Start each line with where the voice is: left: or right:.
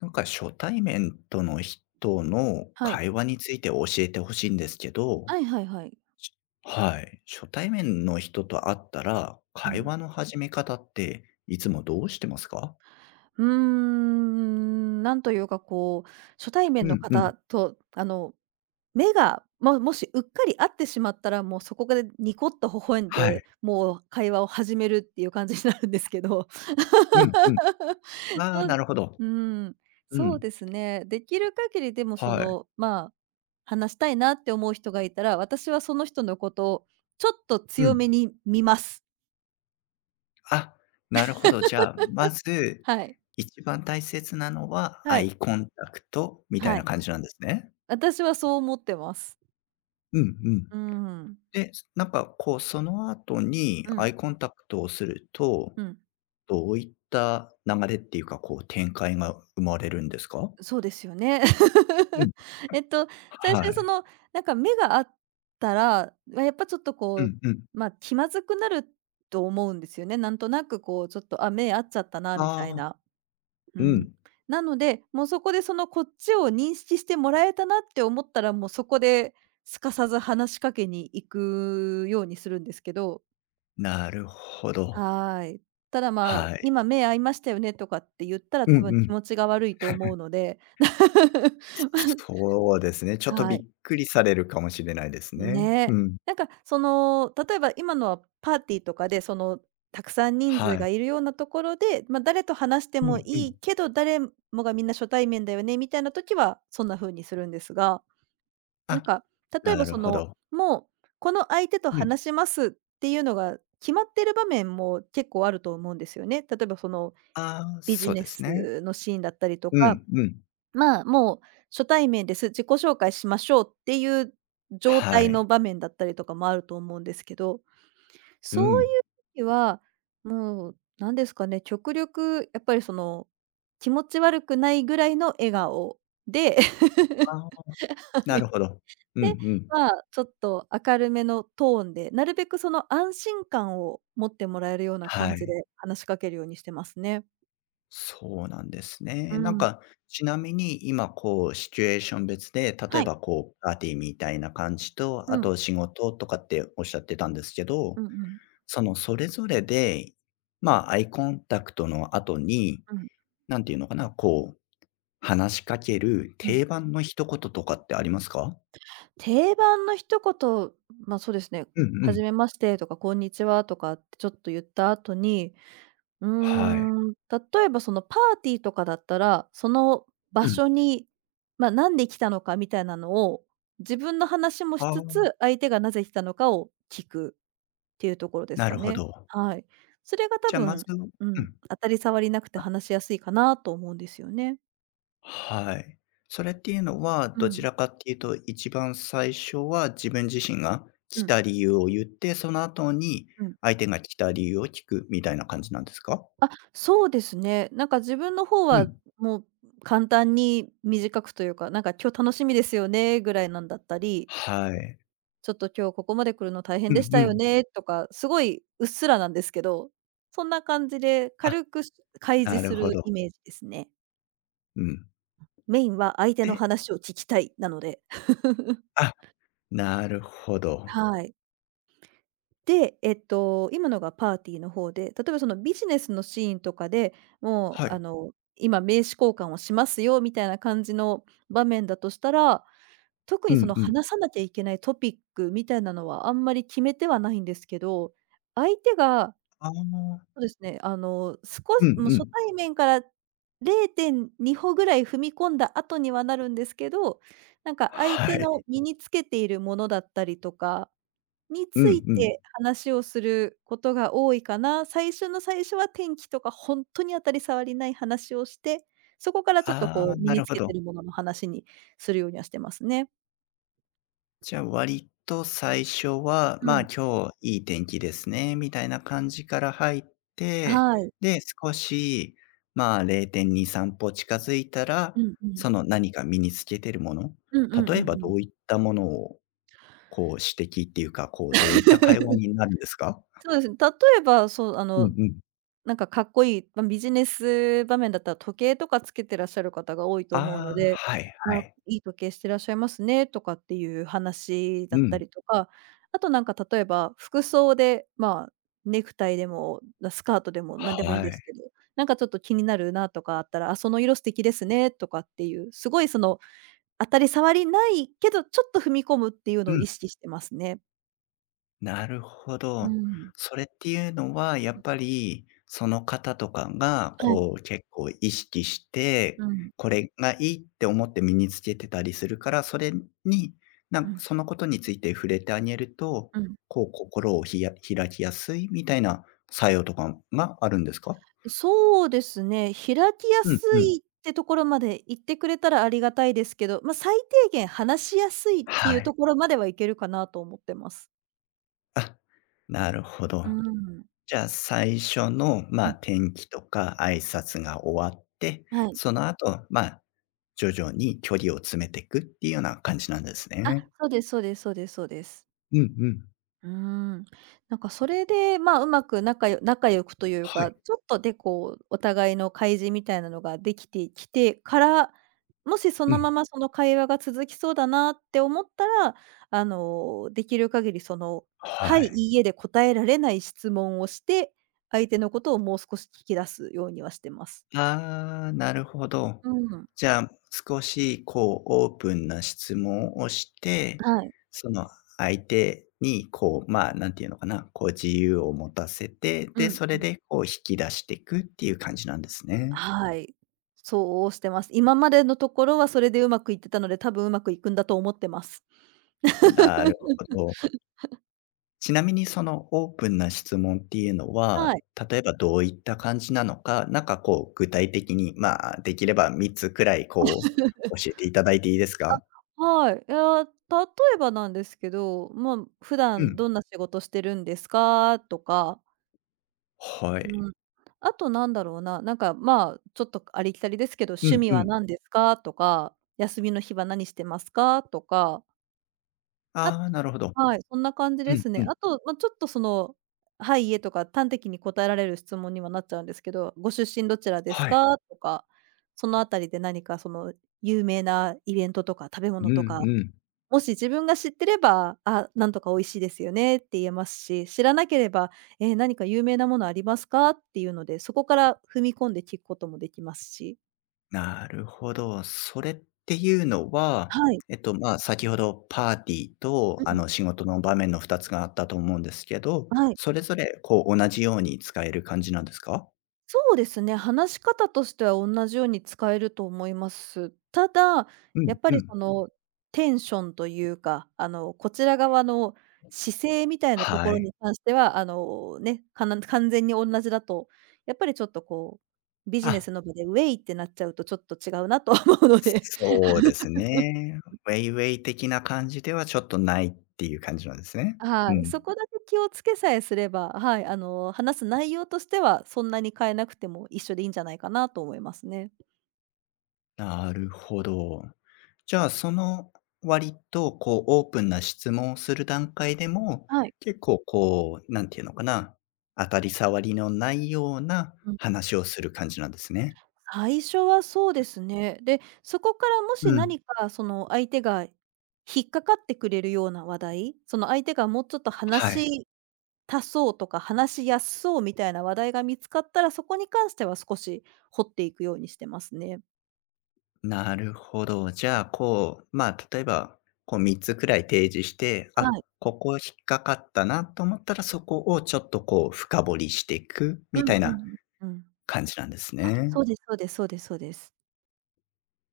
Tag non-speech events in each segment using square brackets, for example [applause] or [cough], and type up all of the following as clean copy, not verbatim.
left: なんか初対面との人の
right: はい。
left: 会話について教えてほしいんですけど、
right: はいはいはい。
left: はい。初対面の人と会ったら、
right: う
left: 会
right: ん。
left: 話の始め方っていつもどうしてますか？
right: なんというかこう、初対面
left: う
right: の
left: んうん。
right: 方と、目が、ま、もしうっかり合ってしまったら、もうそこでニコッと微笑ん
left: はい。
right: で、もう会話を始めるっていう感じになるんですけど。
left: うんうん。
right: [laughs]
left: ああ、
right: そう
left: なるほど。
right: うーん、
left: う
right: そう
left: ん。
right: ですね。できる限りでもそ
left: はい。
right: の、まあ、話したいなって思う人がいたら、私はその人のことをちょっと
left: う
right: 強
left: ん。
right: めに見ます。
left: あ、なるほど。じゃあ、まず、
right: はい。
left: 一番大切なのは
right: は
left: ア
right: い。
left: イコンタクトみた
right: は
left: いな
right: い。
left: 感じなんですね。
right: 私はそう思ってます。
left: うんうん。
right: うん。
left: で、なんかこうその後に
right: う
left: ア
right: ん、
left: イコンタクトをすると、
right: うん。
left: どういった流れっていうか、こう展開が生まれるんですか？
right: そうですよね。
left: う
right: [laughs]
left: ん。
right: えっと、最初
left: は
right: にそ
left: い。
right: の、なんか目が合ったら、ま、やっぱちょっと
left: う
right: こう、
left: んうん。
right: まあ、気まずくなると思うんですよね。なんとなくこうちょっと、あ、目合っちゃったなみ
left: あ
right: たい
left: あ、
right: な。う
left: う
right: ん。
left: ん。
right: なので、もうそこでそのこっちを認識してもらえたなって思ったら、もうそこですかさず話しかけに行くようにするんですけど。
left: なるほど。
right: はい。ただ、まあ、
left: はい。
right: 今目合いましたよねとかって言ったら
left: うん
right: 多分
left: う
right: 気
left: ん。
right: 持ちが悪いと思うので。[laughs]
left: そうですね。ちょっと
right: は
left: び
right: い。
left: っくりされるかもしれないですね。
right: ね。
left: うん。
right: なんかその、例えば今のはパーティーとかで、その、たくさん人数
left: は
right: が
left: い。
right: いるようなところで、まあ、誰と話して
left: う
right: も
left: んう
right: いい
left: ん。
right: けど、誰もがみんな初対面だよねみたいな時はそんな風にするんですが、な
left: あ、
right: んか例え
left: な
right: ば
left: る
right: そ
left: ほ
right: の、
left: ど。
right: もうこの相手と
left: うん。
right: 話しますっていうのが決まってる場面も結構あると思うんですよね。例えばその
left: ああ、
right: ビジ
left: そう
right: ネ
left: ですね。
right: スのシーンだったりと
left: う
right: か、
left: んうん。
right: まあ、もう初対面です、自己紹介しましょうっていう状
left: は
right: 態の
left: い。
right: 場面だったりとかもあると思うんですけど、
left: う
right: そうい
left: ん。
right: う時は、もう何ですかね、極力やっぱりその、気持ち悪くないぐらいの笑顔で、
left: ああ、
right: [laughs] は
left: なる
right: い。
left: ほど。うん
right: で、
left: うん。
right: まあ、ちょっと明るめのトーンで、なるべくその安心感を持ってもらえるような
left: は
right: 感じ
left: い。
right: で話しかけるようにしてますね。
left: そうなんです
right: う
left: ね。
right: ん。
left: ちなみに今こうシチュエーション別で、例
right: は
left: え
right: い。
left: ばこうパーティーみたいな感じと、
right: う
left: あ
right: ん。
left: と仕事とかっておっしゃってたんですけ
right: う
left: ど、
right: んうん。
left: そのそれぞれで、まあ、アイコンタクトの後に、
right: うん、
left: なんていうのかな、こう話しかける
right: うん。
left: 定番の一言とかってありますか？
right: 定番の一言、ま、そうですね、
left: うんう
right: はじ
left: ん。
right: めましてとか、こんにちはとかってちょっと言った後に、うー
left: はい。
right: 例えばそのパーティーとかだったら、その
left: う
right: 場
left: ん。
right: 所に、ま、なんで来たのかみたいなのを、自分の話もし
left: あ
right: つつ、
left: あ、
right: 相手がなぜ来たのかを聞くっていうところです
left: な
right: か
left: るほ
right: ね。
left: ど。
right: はい。それが多
left: じゃ、あまず
right: 分、
left: うん。
right: うん、当たり障りなくて話しやすいかなと思うんですよね。
left: はい。それっていうのは、
right: う
left: どち
right: ん、
left: らかっていうと、一番最初は自分自身が
right: う
left: 来
right: ん、
left: た理由を言って、その後に
right: うん。
left: 相手が来た理由を聞くみたいな感じなんですか？
right: あ、そうですね。なんか自分の方
left: う
right: は、
left: ん。
right: もう簡単に短くというか、なんか「今日楽しみですよね」ぐらいなんだったり、
left: はい。
right: 「ちょっと今日ここまで来るの大変
left: う
right: でし
left: ん
right: た
left: う
right: よ
left: ん。
right: ね」とか、すごいうっすらなんですけど、そんな感じで
left: あ、
right: 軽く開
left: な
right: 示す
left: るほ
right: るイ
left: ど。
right: メージですね。
left: うん。
right: メインは相手の
left: で、
right: 話を聞きたいなので。[laughs]
left: あ、なるほど。
right: はい。で、今のがパーティーの方で、例えばそのビジネスのシーンとかで、もう
left: はい。
right: 今名刺交換をしますよみたいな感じの場面だとしたら、特
left: う
right: にそ
left: ん
right: の
left: うん。
right: 話さなきゃいけないトピックみたいなのはあんまり決めてはないんですけど、相手が、
left: ああ、
right: そうですね、あの、少
left: うん
right: しもう
left: う
right: 初
left: ん。
right: 対面から0.2歩ぐらい踏み込んだ後にはなるんですけど、なんか相
left: は
right: 手の
left: い。
right: 身につけているものだったりとかに
left: う
right: つい
left: んうん。
right: て話をすることが多いかな。最初の最初は天気とかほんとに当たり障りない話をして、そこからちょっと
left: あ
right: こ
left: あ、
right: う身
left: な
right: に
left: る
right: つ
left: ほ
right: けて
left: ど。
right: るものの話にするようにはしてますね。
left: じゃあ、割と最初は、
right: う
left: まあ、
right: ん。
left: 今日いい天気ですね、みたいな感じから入って、
right: はい。
left: で、少し、まあ、0.2、3歩近づいたら、
right: うんうん。
left: その何か身につけてるもの、
right: うんうんうんう
left: 例えば
right: ん。
left: どういったものを、こう指摘っていうか、こうどういった会話
right: [laughs]
left: になるんですか？
right: そうですね。例えば、そう、
left: うんうん。
right: なんかかっこいい、ま、ビジネス場面だったら時計とかつけてらっしゃる方が多いと思うの
left: ああ、
right: で、
left: はいは
right: あ、
left: い。
right: いい時計してらっしゃいますねとかっていう話だ
left: う
right: った
left: ん。
right: りとか、あとなんか例えば服装で、まあ、ネクタイでも、なスカートでも何でもい
left: は
right: いんです
left: い。
right: けど、なんかちょっと気になるなとかあったら、あ、その色素敵ですねとかっていう、すごいその当たり障りないけど、ちょっと踏み込むっていうの
left: う
right: を
left: ん。
right: 意識してますね。
left: なるほ
right: う
left: ど。
right: ん。
left: それっていうのは、やっぱり、その方とかが、
right: はい。
left: こう、結構意識して、
right: うん。
left: これがいいって思って身につけてたりするから、それに、な
right: う
left: ん
right: ん。
left: そのことについて触れてあげると、
right: うん。
left: こう、心をひや開きやすいみたいな作用とかがあるんですか？
right: そうですね、開きや
left: うん
right: す
left: うん。
right: いってところまで言ってくれたらありがたいですけど、ま、あ最低限話しやすいって
left: は
right: いう
left: い。
right: ところまではいけるかなと思ってます。
left: あ、なるほ
right: うー
left: ど。
right: ん。
left: じゃあ、最初の、ま
right: う
left: あ、
right: ん、
left: 天気とか挨拶が終わって、
right: はい。
left: その後、まあ、徐々に距離を詰めていくっていうような感じなんです
right: あ、
left: ね。
right: そうですそうですそうですそうです。
left: うんうん。
right: うーん。なんかそれで、まあ、うまく仲良くという
left: は
right: か、
left: い。
right: ちょっとでこう、お互いの開示みたいなのができてきてから、もしそ
left: う
right: のま
left: ん。
right: まその会話が続きそうだなって思ったら、あの、できる限りその、はい、
left: は
right: い
left: い。
right: いえで答えられない質問をして、相手のことをもう少し聞き出すようにはしてます。
left: ああ、なるほど。
right: うん。
left: じゃあ、少しこうオープンな質問をして、
right: はい。
left: その相手にこう、まあ、なんていうのかな、こう自由を持たせて、
right: う
left: で、
right: ん
left: そ
right: う
left: れ
right: ん。
left: でこう引き出していくっていう感じなんですね。
right: はい。そうしてます。今までのところはそれでうまくいってたので、多分うまくいくんだと思ってます。
left: なるほど。ちなみにそのオープンな質問っていうのは、
right: はい。
left: 例えばどういった感じなのか、なんかこう具体的に、まあ、できれば3つくらいこ
right: [laughs]
left: う教えていただいていいですか？
right: はい。いや、例えばなんですけど、まあ、普
left: う
right: 段
left: ん。
right: どんな仕事してるんですかとか、
left: はい。
right: うん。あとなんだろうな、なんか、まあ、ちょっとありきたりですけど、
left: う
right: 趣
left: ん
right: 味
left: う
right: は
left: ん。
right: 何ですかとか、休みの日は何してますかとか、あ
left: ああ、
right: と
left: なるほど。
right: はい、そんな感じ
left: う
right: で
left: ん
right: す
left: う
right: ね。
left: ん。
right: あと、まあ、ちょっとその、はい、家とか端的に答えられる質問にはなっちゃうんですけど、ご出身どちらです
left: はい。
right: かとか、そのあたりで何かその有名なイベントとか食べ
left: う
right: 物と
left: ん
right: か
left: うん。
right: もし自分が知ってれば、「あ、なんとか美味しいですよね」って言えますし、知らなければ、「え、何か有名なものありますか？」っていうので、そこから踏み込んで聞くこともできますし。
left: なるほど。それっていうのは、
right: はい。
left: えっと、まあ、先ほどパーティー
right: う
left: とあ
right: ん。
left: の仕事の場面の2つがあったと思うんですけど、
right: はい。
left: それぞれこう同じように使える感じなんですか？
right: そうですね、話し方としては同じように使えると思います。ただ、
left: う
right: や
left: ん
right: っぱ
left: う
right: りそ
left: ん。
right: のテンションというか、あの、こちら側の姿勢みたいなと
left: は
right: ころ
left: い。
right: に関しては、あの、ね、かな完全に同じだと、やっぱりちょっとこう、ビジネ
left: あ、
right: スの場でウェイってなっちゃうとちょっと違うなと思うので、[laughs]
left: そうですね。ウェイウェイ的な感じではちょっとないっていう感じなんですね。
right: は
left: う
right: い、そ
left: ん。
right: こだけ気をつけさえすれば、はい、あの、話す内容としてはそんなに変えなくても一緒でいいんじゃないかなと思いますね。
left: なるほど。じゃあ、その割とこうオープンな質問をする段階でも、
right: はい。
left: 結構こう、なんていうのかな、当たり障りのないような
right: うん。
left: 話をする感じなんですね。
right: 最初はそうですね。で、そこからも
left: う
right: し
left: ん。
right: 何かその相手が引っかかってくれるような話題、その相手がもうちょっと話
left: はい。
right: し足そうとか、話しやすそうみたいな話題が見つかったら、そこに関しては少し掘っていくようにしてますね。
left: なるほど。じゃあ、こう、まあ、例えば、こう3つくらい提示して、
right: は
left: あ、
right: い。
left: ここ引っかかったなと思ったら、そこをちょっとこう深掘りしていく
right: う
left: み
right: ん
left: たい
right: うんう
left: な
right: ん。うん。
left: 感じなんです
right: あ、
left: ね。
right: そうですそうですそうですそうです。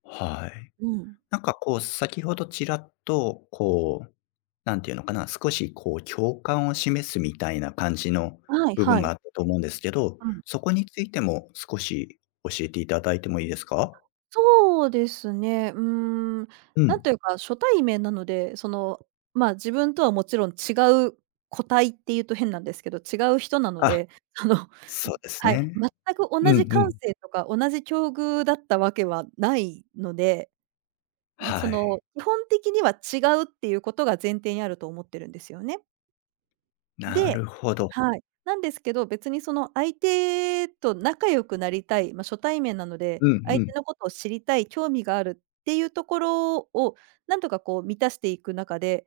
left: はい。
right: うん。
left: なんかこう、先ほどちらっと、こう、なんていうのかな、少しこう共感を示すみたいな感じの
right: はい
left: 部
right: は
left: 分があ
right: い。
left: ったと思うんですけど、
right: うん。
left: そこについても少し教えていただいてもいいですか？
right: そうですね。ん、
left: う
right: なん
left: ん。
right: というか、初対面なので、まあ、自分とはもちろん違う個体っていうと変なんですけど、違う人なの
left: あ、
right: で、[laughs] あの、
left: そうです
right: はい、
left: ね。
right: 全く
left: う
right: 同
left: ん
right: じ
left: う
right: 感
left: ん。
right: 性とか同じ境遇だったわけはないので、
left: はい。
right: 基本的には違うっていうことが前提にあると思ってるんですよね。
left: な
right: で、
left: るほど。
right: はい。なんですけど、別にその相手と仲良くなりたい、まあ、初対面なので、
left: うんう
right: 相手
left: ん。
right: のことを知りたい、興味があるっていうところを、なんとかこう満たしていく中で、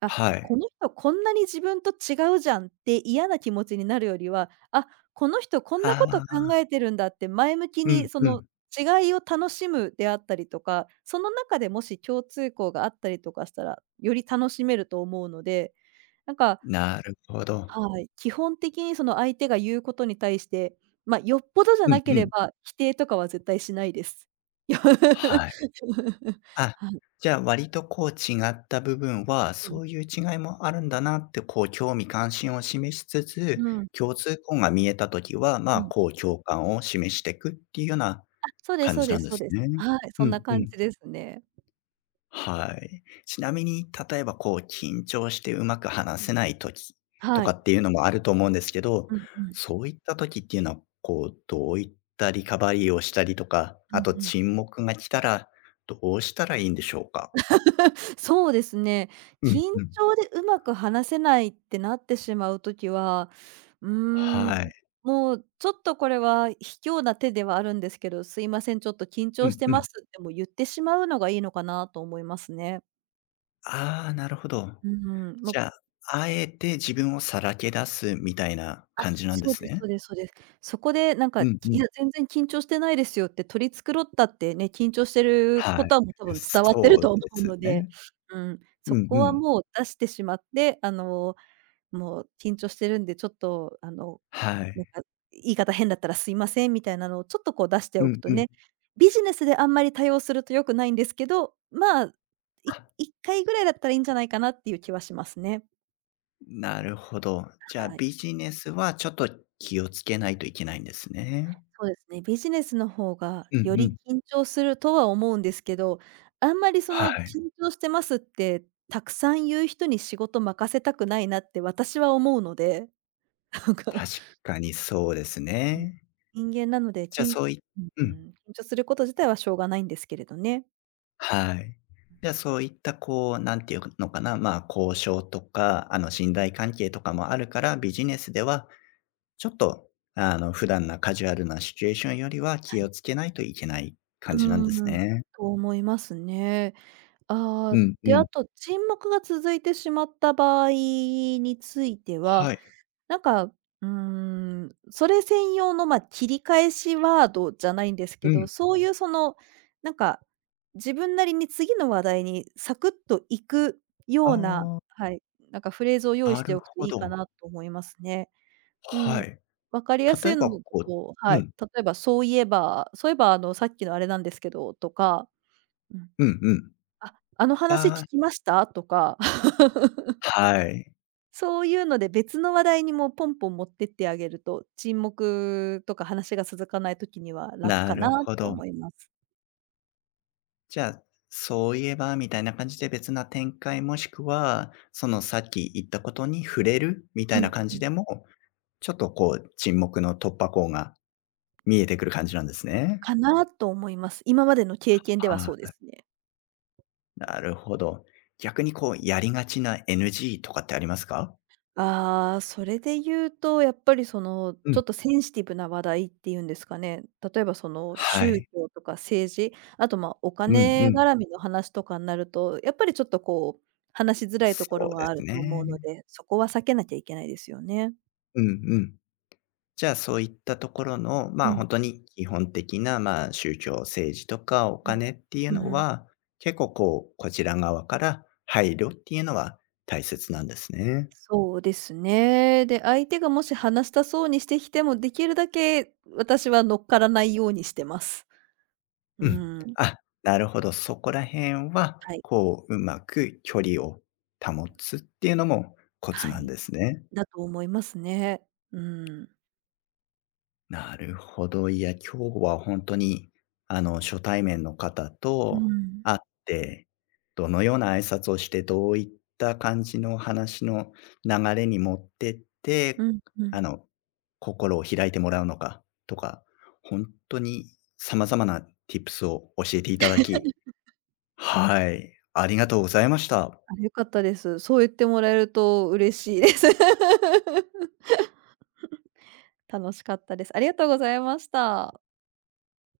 right: あ、
left: は
right: こ
left: い。
right: の人こんなに自分と違うじゃんって嫌な気持ちになるよりは、あ、この人こん
left: あ
right: なこと
left: あ、
right: 考えてるんだって前向き
left: う
right: に
left: ん
right: そ
left: う
right: の
left: ん。
right: 違いを楽しむであったりとか、その中でもし共通項があったりとかしたら、より楽しめると思うので、なんか
left: なるほど。
right: はい、基本的にその相手が言うことに対して、まあ、よっぽどじゃ
left: うん
right: なけ
left: う
right: れ
left: ん。
right: ば、否定とかは絶対しないです。よ
left: はい。
right: [laughs]
left: あ、
right: はい。
left: じゃあ割とこう違った部分は、
right: うん。
left: そういう違いもあるんだなってこう興味関心を示しつつ、
right: うん、
left: 共通項が見えたときは、ま
right: う
left: あ、
right: ん。
left: こう共感を示していくっていうような
right: あ、そうです
left: 感
right: そう
left: じ
right: で
left: なん
right: す
left: で
right: そう
left: す
right: です。
left: ね。
right: はい、そ
left: う
right: んな
left: んう
right: 感
left: ん。
right: じですね。
left: はい。ちなみに、例えばこう緊張してうまく話せない時と
right: は
left: か
right: い。
left: っていうのもあると思うんですけど、
right: うんうん。
left: そういった時っていうのは、こうどういったリカバリーをしたりとか、
right: うんう
left: あと
right: ん。
left: 沈黙が来たらどうしたらいいんでしょうか？
right: [laughs] そうですね。
left: う
right: 緊
left: んうん。
right: 張でうまく話せないってなってしまうときは、うー
left: は
right: ん、
left: い。
right: もうちょっとこれは卑怯な手ではあるんですけど、すいません、ちょっと緊
left: う
right: 張し
left: ん
right: て
left: う
right: ま
left: ん。
right: すってもう言ってしまうのがいいのかなと思いますね。
left: ああ、なるほど。
right: うん、も
left: じ
right: う、
left: ゃあ、あえて自分をさらけ出すみたいな
right: あ、
left: 感じなんで
right: そう
left: す
right: ですそ
left: ね。
right: うですそうです。そこでなんか、
left: うんう
right: い
left: ん。
right: や、全然緊張してないですよって取り繕ったってね、緊張してるこ
left: はい。
right: とはもう多分伝わってる
left: そう
right: と
left: で
right: 思う
left: す
right: の
left: ね。
right: で、うん、そ
left: うん
right: こ
left: う
right: は
left: ん。
right: もう出してしまって、もう緊張してるんで、ちょっと
left: は
right: なん
left: い。
right: か言い方変だったらすいませんみたいなのをちょっとこう出して
left: う
right: おく
left: ん
right: と
left: うん。
right: ね、ビジネスであんまり対応すると良くないんですけど、まあ、1回ぐらいだったらいいんじゃないかなっていう気はしますね。
left: なるほど。じゃあ、
right: はい。
left: ビジネスはちょっと気をつけないといけないんですね。
right: そうですね、ビジネスの方が
left: うん
right: よ
left: うん。
right: り緊張するとは思うんですけど、あんまりそ
left: は
right: の緊
left: い。
right: 張してますってたくさん言う人に仕事任せたくないなって私は思うので、なんか
left: 確かにそうです
right: うん。
left: ね。
right: 人間なので、
left: じゃあ、そういう
right: う
left: ん。
right: ん。緊張すること自体はしょうがないんですけれどね。
left: はい。じゃあ、そういった、こう、なんていうのかな、まあ、交渉とか、あの、信頼関係とかもあるから、ビジネスではちょっと、あの、普段なカジュアルなシチュエーションよりは
right: は
left: 気
right: い。
left: をつけないといけない
right: う
left: 感じなんです
right: ーん、
left: ね。
right: と思いますね。ああ、
left: うん
right: で、
left: う
right: あ
left: ん。
right: と沈黙が続いてしまった場合については、
left: はい。
right: なんか、うそれ専用の、まあ、切り返しワードじゃないんですけ
left: う
right: ど、
left: ん。
right: そういうなんか、自分なりに次の話題にサクッと行くよ
left: あ
right: うな、
left: あ、
right: はい、フレーズを用意
left: な
right: して
left: る
right: おくと
left: ほ
right: いいか
left: ど。
right: なと思いますね。う
left: は
right: ん。
left: い。
right: 分かりやす
left: 例
right: い
left: え
right: の
left: ば、
right: だ
left: こ
right: と、
left: う
right: は
left: う
right: い、
left: ん、
right: 例えばそういえばあの、さっきのあれなんですけどとか、うん、
left: うんうん。
right: あ、あの話聞
left: ああ、
right: きました？とか。
left: はい。
right: そういうので別の話題にもうポンポン持ってってあげると、沈黙とか話が続かない時には楽
left: な
right: かな
left: る
right: っ
left: ほ
right: て
left: ど。
right: 思います。
left: じゃあ、そういえばみたいな感じで別な展開、もしくは、そのさっき言ったことに触れるみた
right: う
left: い
right: ん。
left: な感じでも、ちょっとこう沈黙の突破口が見えてくる感じなんですね。
right: かなと思います。今までの経験ではそ
left: あ
right: うで
left: あ、
right: すね。
left: なるほど。逆にこうやりがちな NG とかってありますか？
right: ああ、それで言うと、やっぱり
left: う
right: ちょ
left: ん、
right: っとセンシティブな話題っていうんですかね。例えばその
left: は
right: 宗
left: い。
right: 教とか政治、あと、まあ、お
left: うん
right: 金
left: うん。
right: 絡みの話とかになると、やっぱりちょっと話しづらいと
left: そ
right: ころ
left: う
right: は
left: で
right: あ
left: す
right: ると思うの
left: ね。
right: で、そこは避けなきゃいけないですよね。
left: うんうん。じゃあ、そういったところの、ま
right: う
left: あ、
right: ん、
left: 本当に基本的な、まあ、宗教、政治とかお
right: うん。
left: 金っていう
right: うん
left: の
right: うん。
left: は、結構こう、こちら側から配慮っていうのは大切なんですね。
right: そうですね。で、相手がもし話したそうにしてきても、できるだけ私は乗っからないようにしてます。う
left: うん。
right: ん。
left: あ、なるほど、そこら辺は、
right: はい。
left: こう、うまく距離を保つっていうのもコツ
right: は
left: なん
right: い。
left: ですね。
right: だと思いますね。うん。
left: なるほど。いや、今日は本当に、あの、初対面の方
right: う
left: と
right: ん。
left: 会って、どのような挨拶をして、どういった感じの話の流れに持ってっ
right: う
left: て、
right: んうん。
left: あの、心を開いてもらうのかとか、本当に様々な tips を教えていただき、はい、ありがとうございました。
right: あ、良かったです。そう言ってもらえると嬉しいです。[laughs] 楽しかったです。ありがとうございました。